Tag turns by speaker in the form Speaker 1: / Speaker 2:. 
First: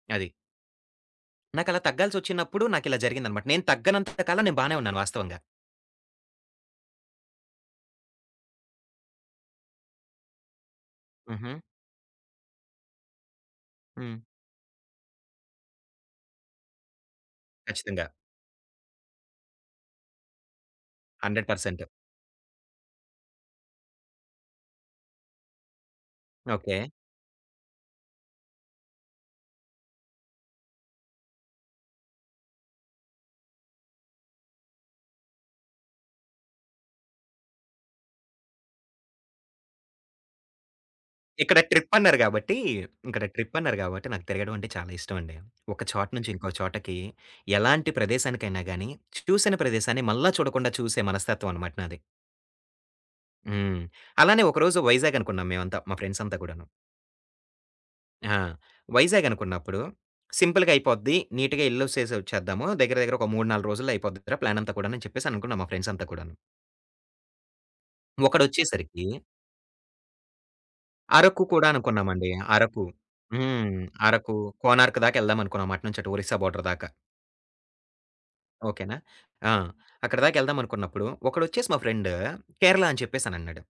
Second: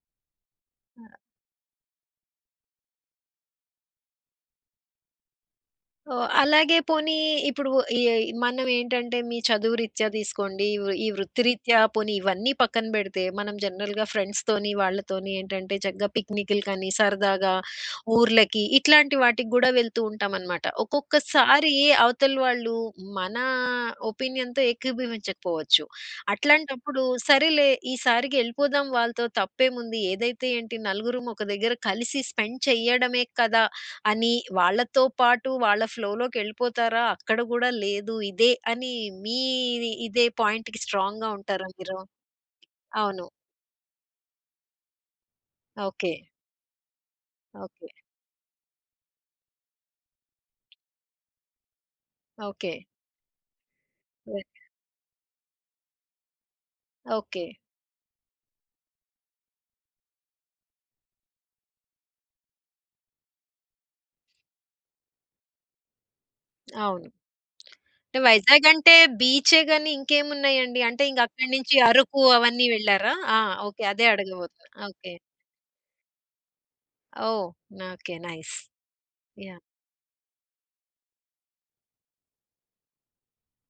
Speaker 1: అది.
Speaker 2: ఆ!
Speaker 1: నాకలా తగ్గాల్సొచ్చినప్పుడు నాకిలా జరిగిందనమాట. నేను తగ్గనంత కాలం నేను బానే ఉన్నాను వాస్తవంగా.
Speaker 2: ఓహ్! అలాగే పోనీ ఇప్పుడూ, ఈ మనవేంటంటే, మీ చదువు రీత్యా దీసుకోండీ, వు ఈ
Speaker 1: హుహు.
Speaker 2: వృత్తిరీత్యా, పోనీ ఇవన్నీ పక్కన బెడితే, మనం జనరల్‌గా
Speaker 1: హ్మ్.
Speaker 2: ఫ్రెండ్స్‌తోని, వాళ్ళతోని ఏంటంటే, చక్కగా పిక్నికులకనీ, సరదాగా
Speaker 1: ఖచ్చితంగా.
Speaker 2: ఊర్లకి ఇట్లాంటి వాటికి గూడా వెళ్తూ ఉంటామనమాట.
Speaker 1: హండ్రెడ్
Speaker 2: ఒక్కొక్కసారీ
Speaker 1: పర్సెంట్.
Speaker 2: అవతల వాళ్ళూ మనా ఒపీనియన్‌తో ఏకీభవించకపోవచ్చు.
Speaker 1: ఓకే.
Speaker 2: అట్లాంటప్పుడు, సరేలే ఈ సారికి యెళ్ళిపోదాం వాళ్ళతో, తప్పేముంది, ఏదైతే ఏంటి, నలుగురుమొక దగ్గర కలిసి స్పెండ్ చెయ్యడమే కదా! అని వాళ్ళతో పాటు వాళ్ళ ఫ్లో‌లోకెళ్ళిపోతారా? అక్కడ గూడా లేదు, ఇదే అని మీది ఇదే పాయింట్‌కి స్ట్రాంగ్‌గా
Speaker 1: ఇక్కడ
Speaker 2: ఉంటారా మీరు?
Speaker 1: ట్రిప్పన్నారు గాబట్టీ, ఇక్కడ
Speaker 2: అవును.
Speaker 1: ట్రిప్పన్నారు గాబట్టి, నాకు తిరగడవంటే చాలా ఇష్టవండి. ఒక చోట
Speaker 2: ఓకే.
Speaker 1: నుంచి ఇంకో చోటకీ,
Speaker 2: ఓకే.
Speaker 1: ఎలాంటి ప్రదేశానికైనా గానీ, చూసిన ప్రదేశాన్ని మళ్ళా చూడకుండా చూసే మనస్తత్వవనమాట నాది.
Speaker 2: ఓకే.
Speaker 1: హ్మ్. అలానే
Speaker 2: ఓకే.
Speaker 1: ఒకరోజు వైజాగనుకున్నాం మేవంతా, మా ఫ్రెండ్సంతా గూడాను.
Speaker 2: ఓకే.
Speaker 1: ఆ! వైజాగనుకున్నప్పుడూ, సింపుల్‌గయిపోద్ది నీటుగా యెళ్ళోసేసొచ్చేద్దాము. దగ్గర, దగ్గర ఒక 3, 4 రోజుల్లయిపోద్ది క ప్లానంతా కూడాను అని చెప్పేసనుకున్నాం మా ఫ్రెండ్సంతా కూడాను.
Speaker 2: అవును. టె వైజాగంటే,
Speaker 1: ఒకడొచ్చేసరికీ
Speaker 2: బీచ్చే గానీ, ఇంకేమున్నాయండి? అంటే, ఇంగ
Speaker 1: అరకు
Speaker 2: అక్కడి
Speaker 1: కూడా
Speaker 2: నించి అరకు
Speaker 1: అనుకున్నామండీ.
Speaker 2: అవన్నీ
Speaker 1: అరకు.
Speaker 2: వెళ్లారా? ఆ!
Speaker 1: హ్మ్.
Speaker 2: ఓకే. అదే
Speaker 1: అరకూ,
Speaker 2: అడగబోతున్నా. ఓకే.
Speaker 1: కోనార్క్‌‌దాకెళ్దామనుకున్నాం. అటు నుంచటు ఒరిస్సా బోర్డర్‌దాకా.
Speaker 2: ఓహ్! నాకే. నైస్.
Speaker 1: ఓకేనా? ఆ!
Speaker 2: యాహ్!
Speaker 1: అక్కడదాకెళ్దామనుకున్నప్పుడూ, ఒకడొచ్చేసి మా ఫ్రెండ్, కేరళ అని చెప్పేసనన్నాడు.